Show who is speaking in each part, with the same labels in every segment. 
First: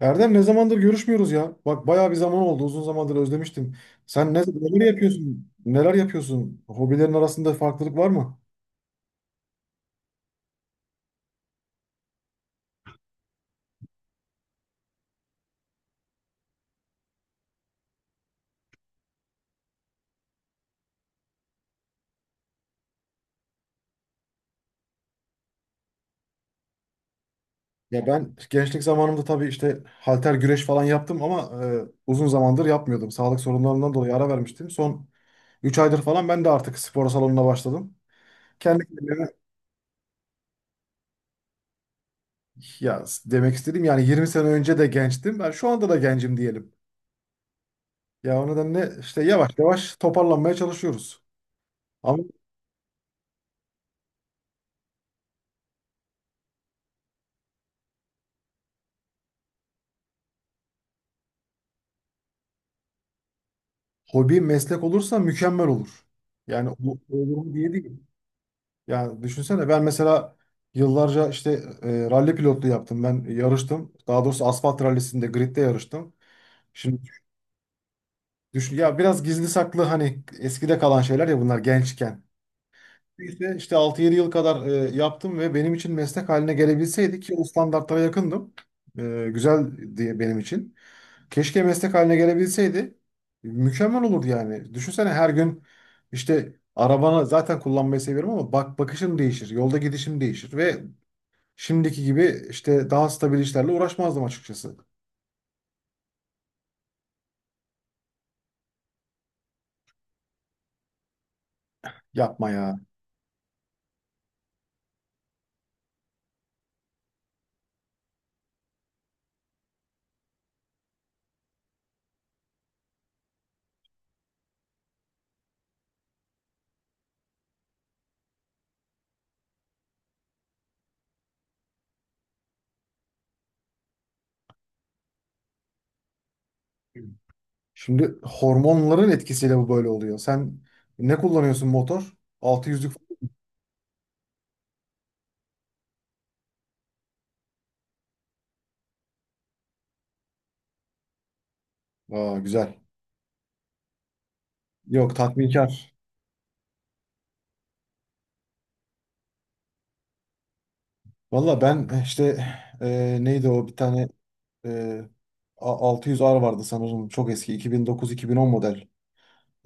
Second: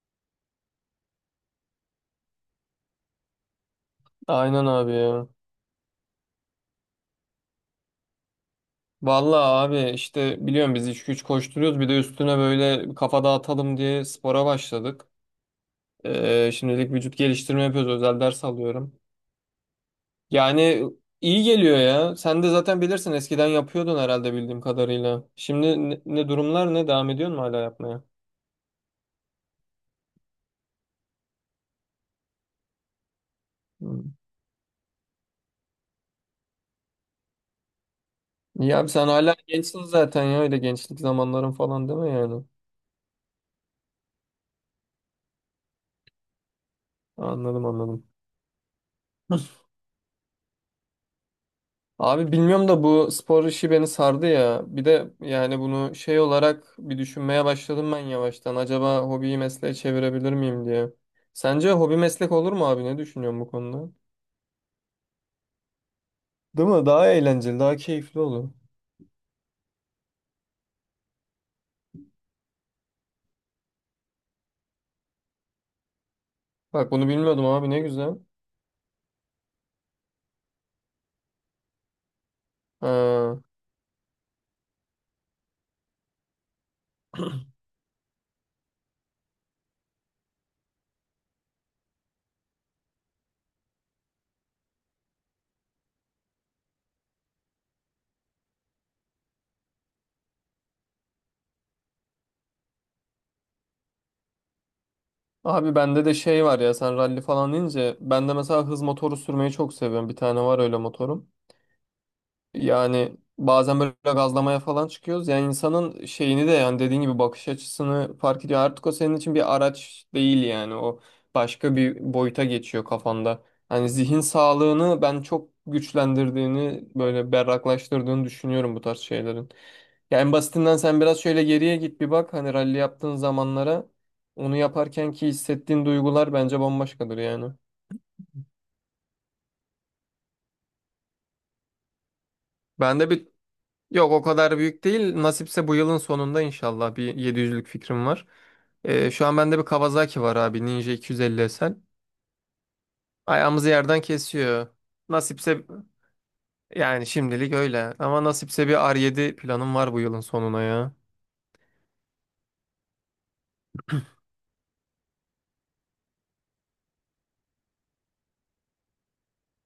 Speaker 1: Erdem, ne zamandır görüşmüyoruz ya. Bak bayağı bir zaman oldu. Uzun zamandır özlemiştim. Sen
Speaker 2: Aynen
Speaker 1: neler
Speaker 2: abi ya.
Speaker 1: yapıyorsun? Neler yapıyorsun? Hobilerin arasında farklılık var mı?
Speaker 2: Vallahi abi işte biliyorum biz iş güç koşturuyoruz bir de üstüne böyle kafa dağıtalım diye spora başladık. Şimdilik vücut geliştirme yapıyoruz, özel ders alıyorum. Yani iyi geliyor ya. Sen de zaten bilirsin, eskiden yapıyordun herhalde bildiğim kadarıyla. Şimdi ne durumlar, ne devam ediyorsun mu hala yapmaya?
Speaker 1: Ya ben gençlik zamanımda tabii işte halter güreş falan yaptım ama uzun zamandır yapmıyordum. Sağlık sorunlarından
Speaker 2: Hmm.
Speaker 1: dolayı ara vermiştim. Son 3 aydır falan ben de artık spor salonuna başladım.
Speaker 2: İyi
Speaker 1: Kendi
Speaker 2: abi, sen
Speaker 1: kendime
Speaker 2: hala gençsin zaten ya, öyle gençlik zamanların falan değil mi yani?
Speaker 1: Ya demek istediğim yani 20 sene önce de gençtim. Ben şu anda da gencim diyelim.
Speaker 2: Anladım, anladım.
Speaker 1: Ya o nedenle işte yavaş yavaş toparlanmaya çalışıyoruz.
Speaker 2: Abi bilmiyorum da bu spor işi beni sardı ya. Bir de yani bunu şey olarak bir düşünmeye başladım ben yavaştan. Acaba hobiyi mesleğe çevirebilir miyim diye. Sence hobi meslek olur mu abi? Ne düşünüyorsun bu konuda?
Speaker 1: Hobi meslek olursa mükemmel olur. Yani
Speaker 2: Değil mi? Daha
Speaker 1: olur mu
Speaker 2: eğlenceli,
Speaker 1: diye
Speaker 2: daha
Speaker 1: değil.
Speaker 2: keyifli olur.
Speaker 1: Yani düşünsene ben mesela yıllarca işte ralli pilotluğu yaptım. Ben yarıştım. Daha doğrusu asfalt rallisinde gridde yarıştım.
Speaker 2: Bak
Speaker 1: Şimdi
Speaker 2: bunu bilmiyordum abi, ne güzel.
Speaker 1: düşün ya biraz gizli saklı hani eskide kalan şeyler ya bunlar gençken.
Speaker 2: Ha.
Speaker 1: İşte, 6-7 yıl kadar yaptım ve benim için meslek haline gelebilseydi ki o standartlara yakındım. Güzel diye benim için. Keşke meslek haline gelebilseydi. Mükemmel olurdu yani. Düşünsene her gün işte arabanı zaten kullanmayı seviyorum ama bak bakışım değişir, yolda gidişim değişir ve şimdiki gibi işte daha stabil işlerle uğraşmazdım açıkçası.
Speaker 2: Abi bende de şey var ya, sen ralli falan deyince, ben de mesela hız motoru sürmeyi çok seviyorum. Bir tane var öyle motorum.
Speaker 1: Yapma ya.
Speaker 2: Yani bazen böyle gazlamaya falan çıkıyoruz. Yani insanın şeyini de, yani dediğin gibi, bakış açısını fark ediyor. Artık o senin için bir araç değil yani. O başka bir boyuta geçiyor kafanda. Hani zihin sağlığını ben çok güçlendirdiğini, böyle berraklaştırdığını düşünüyorum bu tarz şeylerin. Yani en basitinden sen biraz şöyle geriye git bir bak. Hani rally yaptığın zamanlara, onu yaparken ki hissettiğin duygular bence bambaşkadır yani.
Speaker 1: Şimdi hormonların etkisiyle bu böyle oluyor. Sen ne kullanıyorsun motor? 600'lük.
Speaker 2: Ben de bir Yok, o kadar büyük değil. Nasipse bu yılın sonunda inşallah bir 700'lük fikrim var. Şu an bende bir Kawasaki var abi. Ninja 250 SL.
Speaker 1: Aa, güzel.
Speaker 2: Ayağımızı yerden kesiyor.
Speaker 1: Yok,
Speaker 2: Nasipse
Speaker 1: tatminkar.
Speaker 2: yani şimdilik öyle. Ama nasipse bir R7 planım var bu yılın sonuna ya.
Speaker 1: Valla ben işte neydi o bir tane e, 600R vardı sanırım. Çok eski 2009-2010 model.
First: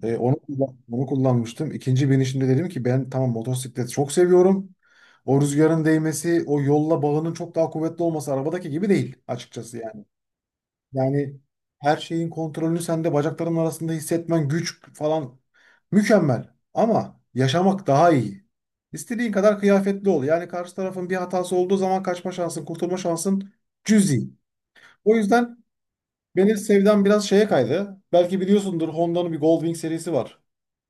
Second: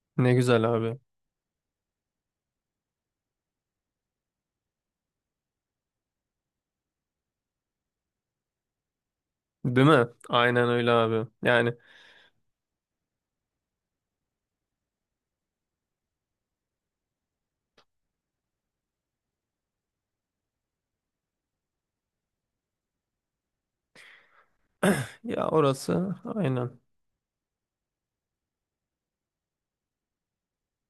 Speaker 1: E,
Speaker 2: Ne
Speaker 1: onu,
Speaker 2: güzel
Speaker 1: kullan-
Speaker 2: abi.
Speaker 1: onu kullanmıştım. İkinci binişimde dedim ki ben tamam, motosikleti çok seviyorum. O rüzgarın değmesi, o yolla bağının çok daha kuvvetli olması, arabadaki gibi değil açıkçası
Speaker 2: Değil
Speaker 1: yani.
Speaker 2: mi? Aynen öyle abi.
Speaker 1: Yani
Speaker 2: Yani,
Speaker 1: her şeyin kontrolünü sende bacakların arasında hissetmen, güç falan mükemmel. Ama yaşamak daha iyi. İstediğin kadar kıyafetli ol. Yani karşı tarafın bir hatası olduğu zaman kaçma şansın, kurtulma şansın cüzi. O
Speaker 2: ya
Speaker 1: yüzden
Speaker 2: orası
Speaker 1: benim
Speaker 2: aynen.
Speaker 1: sevdam biraz şeye kaydı. Belki biliyorsundur, Honda'nın bir Goldwing serisi var.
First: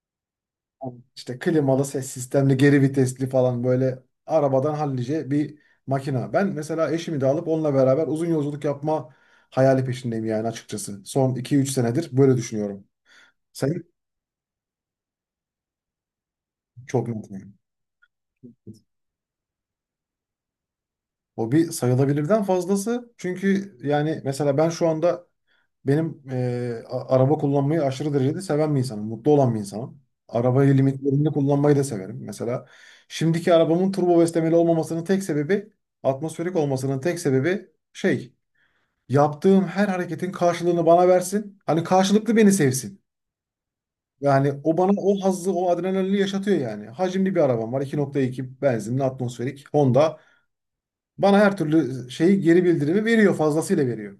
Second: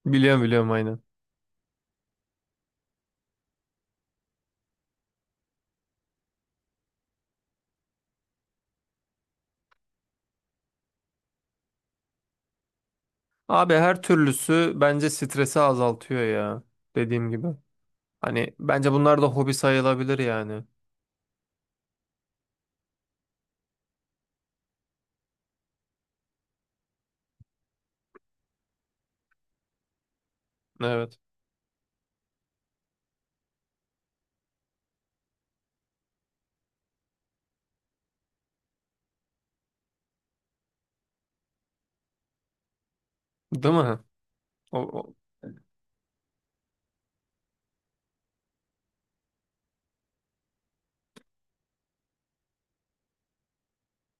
Speaker 2: Biliyorum, biliyorum, aynen.
Speaker 1: Tamam, İşte klimalı, ses sistemli, geri vitesli falan, böyle arabadan hallice bir makina. Ben mesela eşimi de alıp onunla beraber uzun yolculuk yapma hayali peşindeyim yani açıkçası. Son 2-3 senedir böyle düşünüyorum.
Speaker 2: Abi
Speaker 1: Sen
Speaker 2: her türlüsü bence stresi azaltıyor ya.
Speaker 1: çok
Speaker 2: Dediğim gibi.
Speaker 1: mutluyum.
Speaker 2: Hani bence bunlar da hobi sayılabilir yani.
Speaker 1: O bir sayılabilirden fazlası. Çünkü yani mesela ben şu anda. Araba kullanmayı aşırı derecede seven bir insanım. Mutlu olan bir insanım. Arabayı
Speaker 2: Evet.
Speaker 1: limitlerinde kullanmayı da severim. Mesela şimdiki arabamın turbo beslemeli olmamasının tek sebebi, atmosferik olmasının tek sebebi şey, yaptığım her hareketin karşılığını bana versin. Hani karşılıklı beni sevsin.
Speaker 2: Değil mi?
Speaker 1: Yani
Speaker 2: O,
Speaker 1: o bana
Speaker 2: o-
Speaker 1: o hazzı, o adrenalini yaşatıyor yani. Hacimli bir arabam var. 2,2 benzinli atmosferik Honda. Bana her türlü şeyi, geri bildirimi veriyor, fazlasıyla veriyor.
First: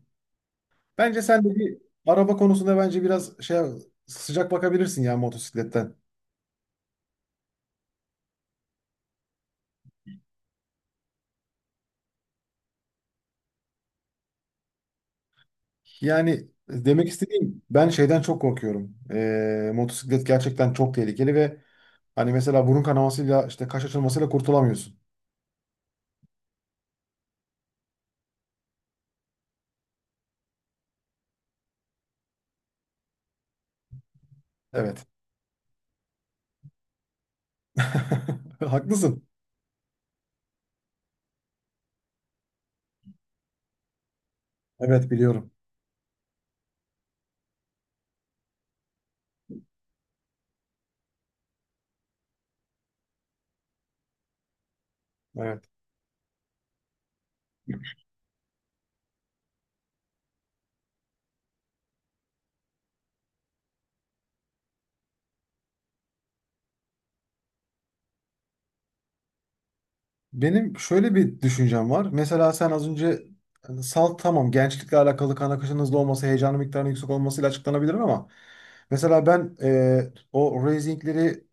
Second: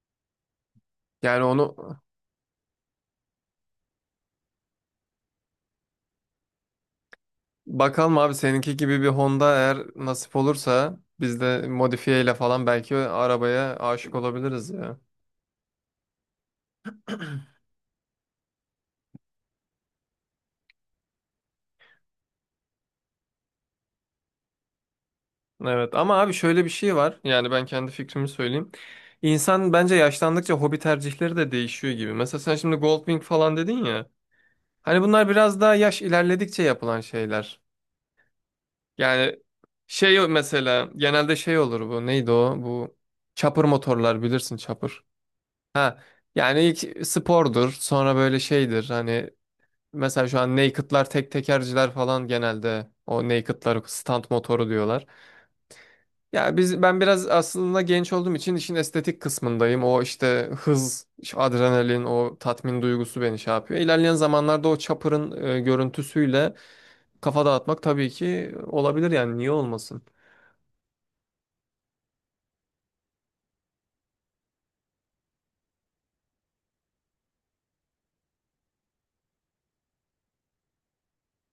Speaker 1: Bence sen
Speaker 2: Yani
Speaker 1: de
Speaker 2: onu,
Speaker 1: bir araba konusunda bence biraz şey, sıcak bakabilirsin ya motosikletten.
Speaker 2: bakalım abi, seninki gibi bir Honda eğer nasip olursa biz de modifiye ile falan belki arabaya aşık olabiliriz ya.
Speaker 1: Yani demek istediğim, ben şeyden çok korkuyorum. Motosiklet gerçekten çok tehlikeli ve hani mesela burun kanamasıyla, işte kaş açılmasıyla kurtulamıyorsun.
Speaker 2: Evet ama abi şöyle bir şey var. Yani ben kendi fikrimi söyleyeyim. İnsan bence yaşlandıkça hobi tercihleri de değişiyor gibi. Mesela sen şimdi Goldwing falan dedin ya. Hani
Speaker 1: Evet.
Speaker 2: bunlar biraz daha yaş ilerledikçe yapılan şeyler.
Speaker 1: Haklısın.
Speaker 2: Yani şey, mesela genelde şey olur bu. Neydi o? Bu çapır motorlar, bilirsin, çapır.
Speaker 1: Evet, biliyorum.
Speaker 2: Ha, yani ilk spordur, sonra böyle şeydir hani, mesela şu an naked'lar, tek tekerciler falan, genelde o naked'lar stand motoru diyorlar.
Speaker 1: Evet.
Speaker 2: Ya ben biraz aslında genç olduğum için işin estetik kısmındayım. O işte hız, şu adrenalin, o tatmin duygusu beni şey yapıyor. İlerleyen zamanlarda o chopper'ın görüntüsüyle kafa dağıtmak tabii ki olabilir yani, niye olmasın?
Speaker 1: Benim şöyle bir düşüncem var. Mesela sen az önce, hani salt tamam, gençlikle alakalı kan akışının hızlı olması, heyecanın miktarının yüksek olmasıyla açıklanabilir ama mesela ben e, o racingleri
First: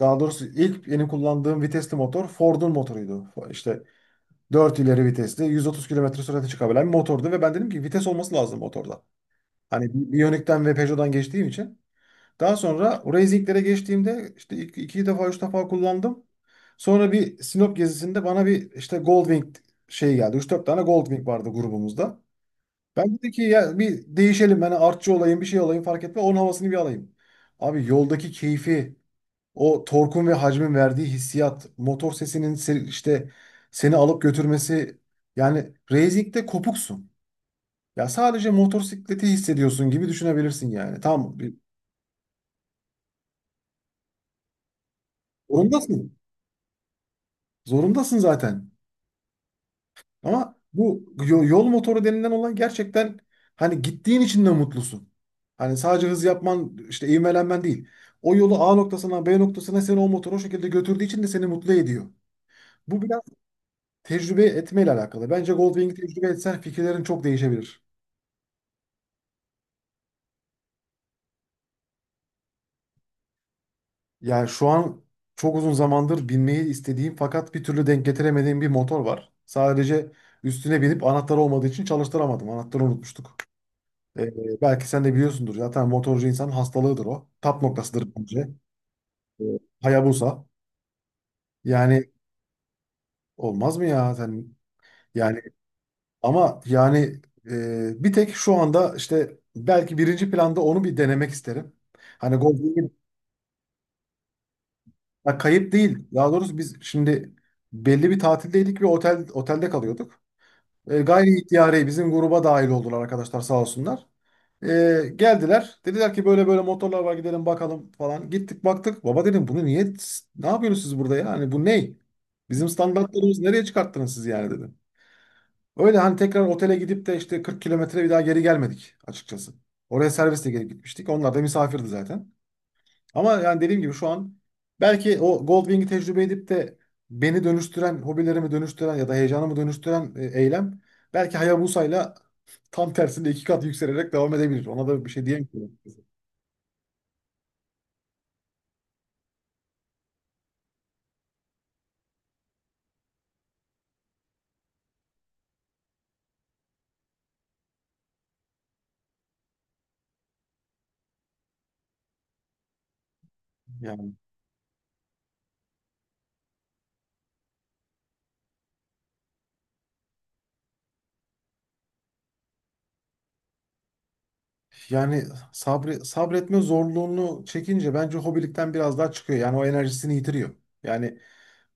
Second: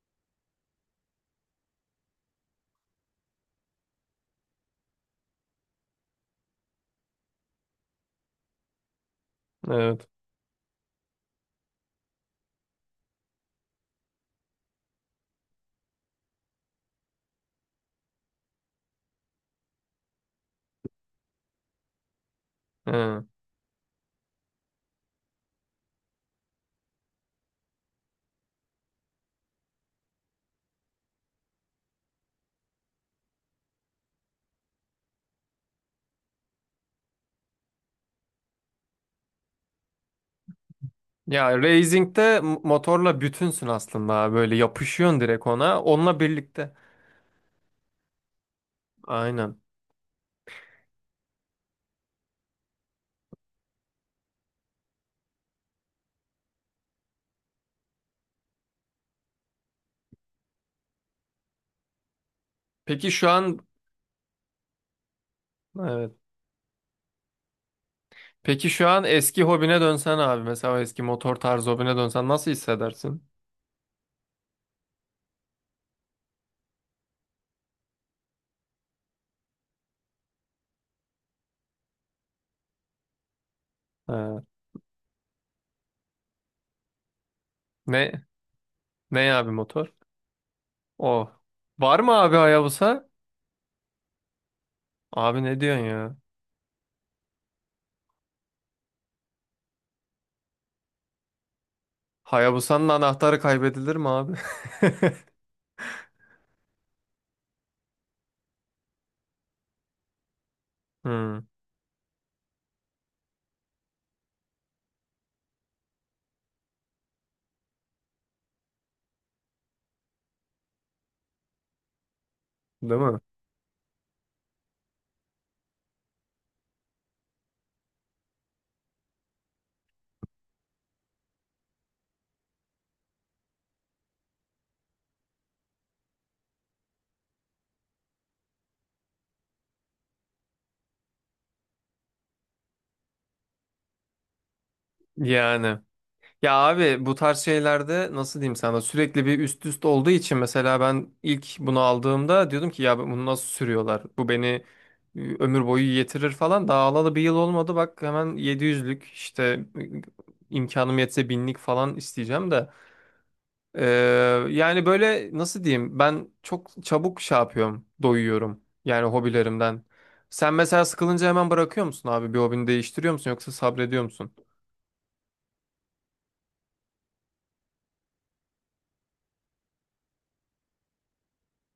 Speaker 1: Daha doğrusu ilk benim kullandığım vitesli motor Ford'un motoruydu. İşte 4 ileri vitesli, 130 kilometre sürate çıkabilen bir motordu ve ben dedim ki vites olması lazım motorda. Hani
Speaker 2: Evet.
Speaker 1: Bionic'ten ve Peugeot'dan geçtiğim için. Daha sonra racinglere geçtiğimde işte iki defa, üç defa kullandım. Sonra bir Sinop gezisinde bana bir işte Goldwing şey geldi. Üç 4 tane Goldwing vardı grubumuzda. Ben
Speaker 2: Hı.
Speaker 1: dedi ki ya bir değişelim, ben artçı olayım, bir şey olayım fark etme, onun havasını bir alayım. Abi yoldaki keyfi, o torkun ve hacmin verdiği hissiyat, motor sesinin işte seni alıp götürmesi, yani racing'de kopuksun. Ya sadece motosikleti hissediyorsun gibi düşünebilirsin yani.
Speaker 2: Ya racing'de motorla bütünsün aslında, böyle yapışıyorsun direkt ona,
Speaker 1: Zorundasın.
Speaker 2: onunla birlikte.
Speaker 1: Zorundasın zaten.
Speaker 2: Aynen.
Speaker 1: Ama bu yol motoru denilen olan, gerçekten hani gittiğin için de mutlusun. Hani sadece hız yapman, işte ivmelenmen değil. O yolu A noktasına, B noktasına seni o motor o şekilde götürdüğü için de seni mutlu ediyor. Bu
Speaker 2: Peki
Speaker 1: biraz
Speaker 2: şu an
Speaker 1: tecrübe etmeyle alakalı. Bence Goldwing'i
Speaker 2: Evet.
Speaker 1: tecrübe etsen fikirlerin çok değişebilir.
Speaker 2: Peki şu an eski hobine dönsen abi, mesela eski motor tarzı hobine dönsen nasıl hissedersin?
Speaker 1: Yani şu an çok uzun zamandır binmeyi istediğim fakat bir türlü denk getiremediğim bir motor var. Sadece üstüne binip anahtarı olmadığı için çalıştıramadım. Anahtarı unutmuştuk.
Speaker 2: Ha.
Speaker 1: Belki sen de biliyorsundur. Zaten motorcu insanın hastalığıdır o. Tap noktasıdır
Speaker 2: Ne
Speaker 1: bence.
Speaker 2: ne
Speaker 1: Ee,
Speaker 2: abi, motor?
Speaker 1: Hayabusa.
Speaker 2: O. Var
Speaker 1: Yani
Speaker 2: mı abi Hayabusa?
Speaker 1: olmaz mı ya sen? Yani
Speaker 2: Abi ne diyorsun ya?
Speaker 1: ama bir tek şu anda işte belki birinci planda onu bir denemek isterim. Hani
Speaker 2: Hayabusa'nın
Speaker 1: Goldwing'i.
Speaker 2: anahtarı kaybedilir mi abi?
Speaker 1: Ya kayıp değil. Daha doğrusu biz şimdi belli bir tatildeydik ve otel, otelde kalıyorduk. Gayri
Speaker 2: Hmm,
Speaker 1: ihtiyari bizim gruba dahil oldular arkadaşlar sağ olsunlar. E, Geldiler. Dediler ki böyle böyle motorlar var, gidelim bakalım falan. Gittik, baktık. Baba dedim bunu niye, ne yapıyorsunuz siz burada ya? Hani bu ney? Bizim
Speaker 2: değil mi?
Speaker 1: standartlarımızı nereye çıkarttınız siz yani dedim. Öyle hani tekrar otele gidip de işte 40 kilometre bir daha geri gelmedik açıkçası. Oraya servisle gelip gitmiştik. Onlar da misafirdi zaten. Ama yani dediğim gibi şu an belki o Goldwing'i tecrübe edip de beni dönüştüren, hobilerimi dönüştüren ya da heyecanımı dönüştüren eylem belki Hayabusa'yla tam tersinde 2 kat yükselerek devam edebilir. Ona da bir şey diyemiyorum.
Speaker 2: Yani. Ya abi, bu tarz şeylerde, nasıl diyeyim sana, sürekli bir üst üst olduğu için, mesela ben ilk bunu aldığımda diyordum ki ya bunu nasıl sürüyorlar? Bu beni ömür boyu yetirir falan. Daha alalı bir yıl olmadı, bak hemen 700'lük işte imkanım yetse binlik falan isteyeceğim de. Ee,
Speaker 1: Yani,
Speaker 2: Yani böyle nasıl diyeyim, ben çok çabuk şey yapıyorum, doyuyorum yani hobilerimden. Sen mesela sıkılınca hemen bırakıyor musun abi, bir hobini değiştiriyor musun, yoksa sabrediyor musun?
Speaker 1: yani, sabretme zorluğunu çekince bence hobilikten biraz daha çıkıyor. Yani o enerjisini yitiriyor. Yani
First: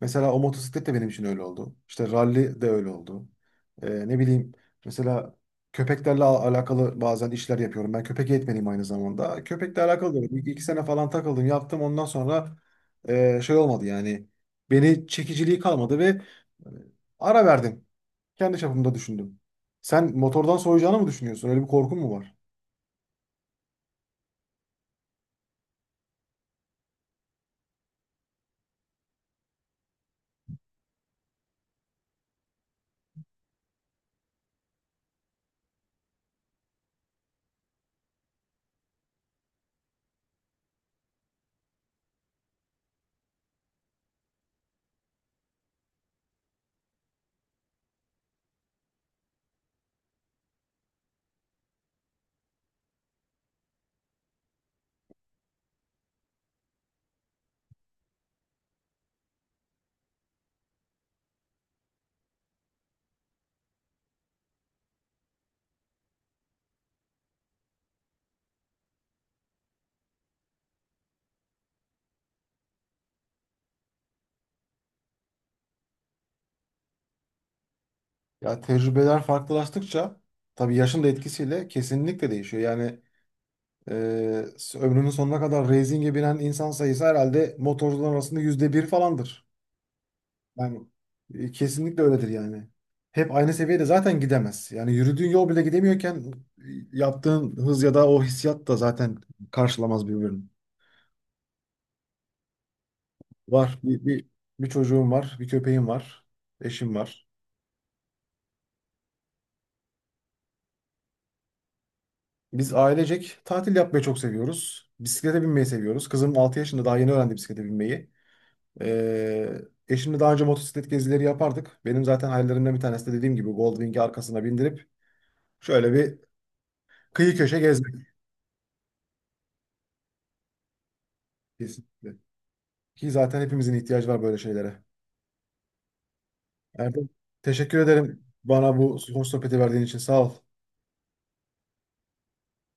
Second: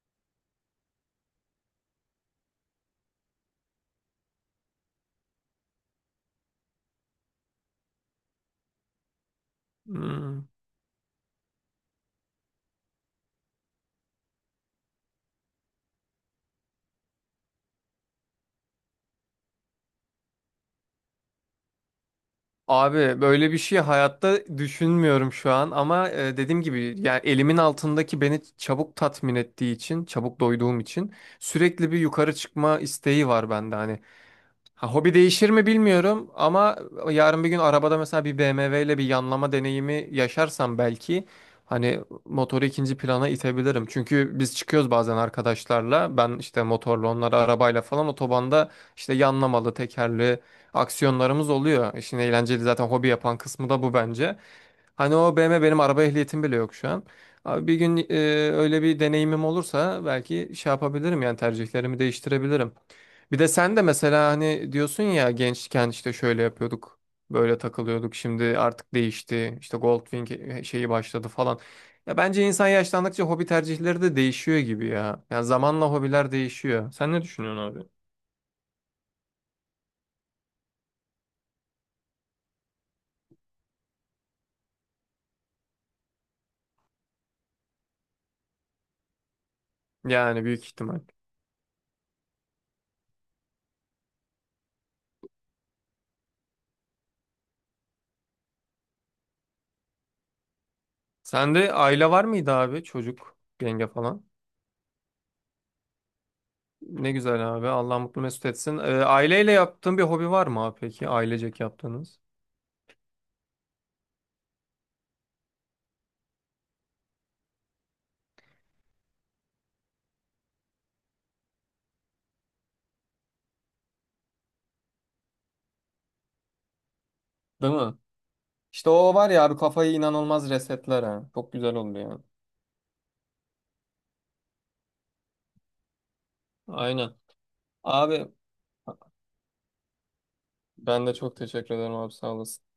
Speaker 1: mesela o motosiklet de benim için öyle oldu. İşte ralli de öyle oldu. Ne bileyim, mesela köpeklerle alakalı bazen işler yapıyorum. Ben köpek eğitmeniyim aynı zamanda. Köpekle alakalı da
Speaker 2: Hmm.
Speaker 1: iki sene falan takıldım, yaptım. Ondan sonra şey olmadı yani. Beni çekiciliği kalmadı ve e, ara verdim. Kendi çapımda düşündüm. Sen motordan soğuyacağını mı düşünüyorsun? Öyle bir korkun mu var?
Speaker 2: Abi böyle bir şey hayatta düşünmüyorum şu an, ama dediğim gibi, yani elimin altındaki beni çabuk tatmin ettiği için, çabuk doyduğum için sürekli bir yukarı çıkma isteği var bende hani. Ha, hobi değişir mi bilmiyorum ama yarın bir gün arabada mesela bir BMW ile bir yanlama deneyimi yaşarsam belki hani motoru ikinci plana itebilirim. Çünkü biz çıkıyoruz bazen arkadaşlarla, ben işte motorla, onları arabayla falan, otobanda işte yanlamalı, tekerli aksiyonlarımız oluyor. İşin eğlenceli, zaten hobi yapan kısmı da bu bence. Hani o BMW, benim araba ehliyetim bile yok şu an. Abi bir gün öyle bir deneyimim olursa belki şey yapabilirim yani, tercihlerimi değiştirebilirim. Bir de sen de mesela hani diyorsun ya, gençken işte şöyle yapıyorduk, böyle takılıyorduk. Şimdi artık değişti. İşte Goldwing şeyi başladı falan. Ya bence insan yaşlandıkça hobi tercihleri de değişiyor gibi ya. Yani zamanla hobiler değişiyor. Sen ne düşünüyorsun abi?
Speaker 1: Ya tecrübeler farklılaştıkça tabii yaşın da etkisiyle kesinlikle değişiyor. Yani Ee, ömrünün sonuna kadar racing'e binen insan sayısı herhalde motorcular arasında %1 falandır.
Speaker 2: Yani büyük
Speaker 1: Yani
Speaker 2: ihtimal.
Speaker 1: kesinlikle öyledir yani. Hep aynı seviyede zaten gidemez. Yani yürüdüğün yol bile gidemiyorken e, yaptığın hız ya da o hissiyat da zaten karşılamaz birbirini.
Speaker 2: Sende aile var mıydı abi? Çocuk,
Speaker 1: Var.
Speaker 2: yenge
Speaker 1: Bir,
Speaker 2: falan.
Speaker 1: bir, bir çocuğum var, bir köpeğim var, eşim
Speaker 2: Ne
Speaker 1: var.
Speaker 2: güzel abi. Allah mutlu mesut etsin. Aileyle yaptığın bir hobi var mı abi peki? Ailecek yaptığınız.
Speaker 1: Biz ailecek tatil yapmayı çok seviyoruz. Bisiklete binmeyi seviyoruz. Kızım 6 yaşında, daha yeni öğrendi bisiklete binmeyi. Ee, Eşimle daha önce motosiklet gezileri yapardık. Benim zaten hayallerimden bir tanesi de dediğim gibi Goldwing'i arkasına bindirip şöyle bir kıyı köşe
Speaker 2: Değil mi?
Speaker 1: gezmek,
Speaker 2: İşte o var ya abi, kafayı inanılmaz resetler ha. Çok güzel oldu
Speaker 1: kesinlikle.
Speaker 2: yani.
Speaker 1: Ki zaten hepimizin ihtiyacı var böyle şeylere. Erdem,
Speaker 2: Aynen.
Speaker 1: teşekkür ederim
Speaker 2: Abi
Speaker 1: bana bu hoş sohbeti verdiğin için. Sağ ol.
Speaker 2: ben de çok teşekkür ederim abi, sağ olasın.